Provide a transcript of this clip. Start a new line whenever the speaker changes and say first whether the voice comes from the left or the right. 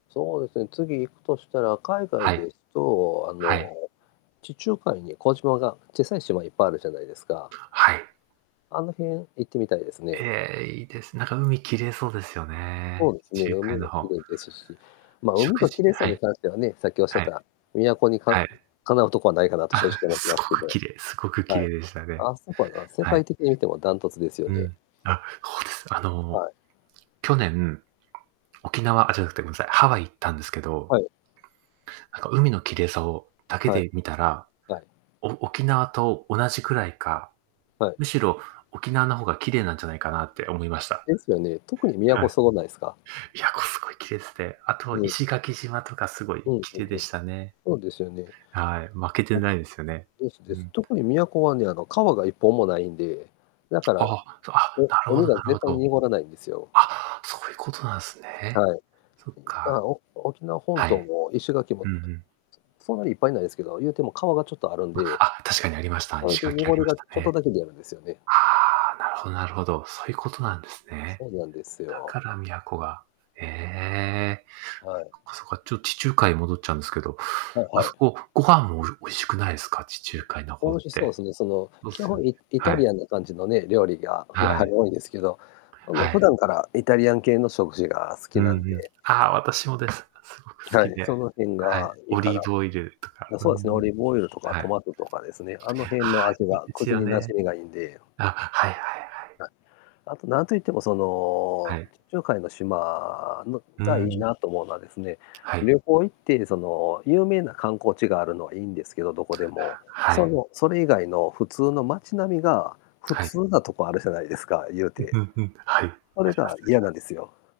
left: そうですね、次行くとしたら、海外
right: はい。
left: ですと、あ
right: はい。
left: の、地中海に小島がちっさい島いっぱいあるじゃないですか。
right: はい。
left: あの辺行ってみたいですね。
right: ええ、いいです、なんか海きれいそうですよ
left: そ
right: ね。
left: うです
right: 地
left: ね、
right: 中海
left: 海
right: の
left: もき
right: 方
left: れいですし、まあ、海
right: 食
left: と
right: 事
left: きれいさ
right: は
left: に
right: い。
left: 関してはね、さっきおっしゃっ
right: はい。
left: た、宮古にか
right: はい。
left: 敵うとこはないかなと正
right: あ、
left: 直思って
right: す
left: ま
right: ご
left: すけ
right: く
left: ど。
right: 綺麗すごく綺
left: はい。
right: 麗でしたね。
left: あそこはな世
right: はい。
left: 界的に見ても断トツですよ
right: う
left: ね。
right: ん。あ、そうです。あの、
left: はい。
right: 去年、沖縄あ、じゃなくてごめんなさい、ハワイ行ったんですけど
left: はい。
right: なんか海のきれいさをだけ
left: はい。
right: で見たら、
left: はい。
right: お沖縄と同じくらいか、
left: はい。
right: むしろ沖縄の方がきれいなんじゃないかなって思いました。
left: ですよね。特に宮
right: はい。
left: 古すごないすか。
right: 宮古すごい綺麗すて、あと
left: うん。
right: 石垣島とかすごい
left: うんうん
right: 綺麗
left: う
right: でし
left: ん。
right: たね。
left: そうですよね。
right: はい、負けてないですよね。
left: です
right: う
left: です。
right: ん。
left: 特に宮古はね、あの川が1本もないんで、だから、
right: あ
left: う
right: あ、あ、なるほ
left: 海
right: ど
left: が
right: なる
left: 絶
right: ほ
left: 対に
right: ど。
left: 濁らないんですよ。
right: あ、そういうことなんすね。
left: はい。
right: そっ
left: だか
right: か。
left: ら、お沖縄本
right: は
left: 島
right: い。
left: も石垣
right: ふ
left: も、
right: んふん。
left: そんなにいっぱいないですけど、言うても川がちょっとあるんで。
right: あ、確かにありました。
left: それ
right: 石
left: で、
right: 垣あ
left: 濁
right: り
left: り
right: まし
left: がち
right: た
left: ょっと
right: ね。
left: だけでやるんですよね。
right: ああ、なるほどなるほど。そういうことなんですね。
left: そうなんです
right: だ
left: よ。
right: から宮古が。へえ。
left: はい。
right: そっかそっか、ちょっと地中海に戻っちゃうんですけど、
left: はい
right: あ
left: は
right: そ
left: い。
right: こご飯もお美味しくないすか、地中海の方っ
left: おいしそう
right: て。
left: すね、その
right: そう
left: 基
right: すよ
left: 本
right: ね、
left: イイ
right: は
left: タ
right: い。
left: リアンな感じのね、料理がや
right: は
left: はり
right: い。
left: 多いんですけど、その、
right: はい。
left: 普段からイタリアン系の食事が好
right: う
left: き
right: ん
left: なん
right: うん。
left: で
right: ああ、私もです。すごく好
left: は
right: き
left: い、
right: で。
left: その辺
right: はい。
left: がいい
right: オ
left: か
right: リー
left: な。
right: ブオイルとか。
left: な、
right: う
left: そうですね、オ
right: ん。
left: リーブオイルとか
right: はい。
left: ト
right: は
left: マトとかですね、あの辺の味
right: い、いい
left: が
right: です
left: 口
right: よ
left: に馴
right: ね。
left: 染みがいいんで。
right: あ、はいはいはい。
left: あとなんといってもそ
right: は
left: の、
right: い。
left: 地中海の島の
right: う
left: がいい
right: ん。
left: なと思うのはですね、
right: はい。
left: 旅行行ってその、有名な観光地があるのはいいんですけど、どこでも。
right: は
left: そ
right: い。
left: の、それ以外の普通の街並みが普
right: はい。
left: 通なとこあるじゃないですか、言う
right: うん、ふ
left: て。
right: んふん。はい。なり
left: そ
right: ま
left: れが
right: すなり
left: 嫌
right: ま
left: な
right: す。
left: んですよ。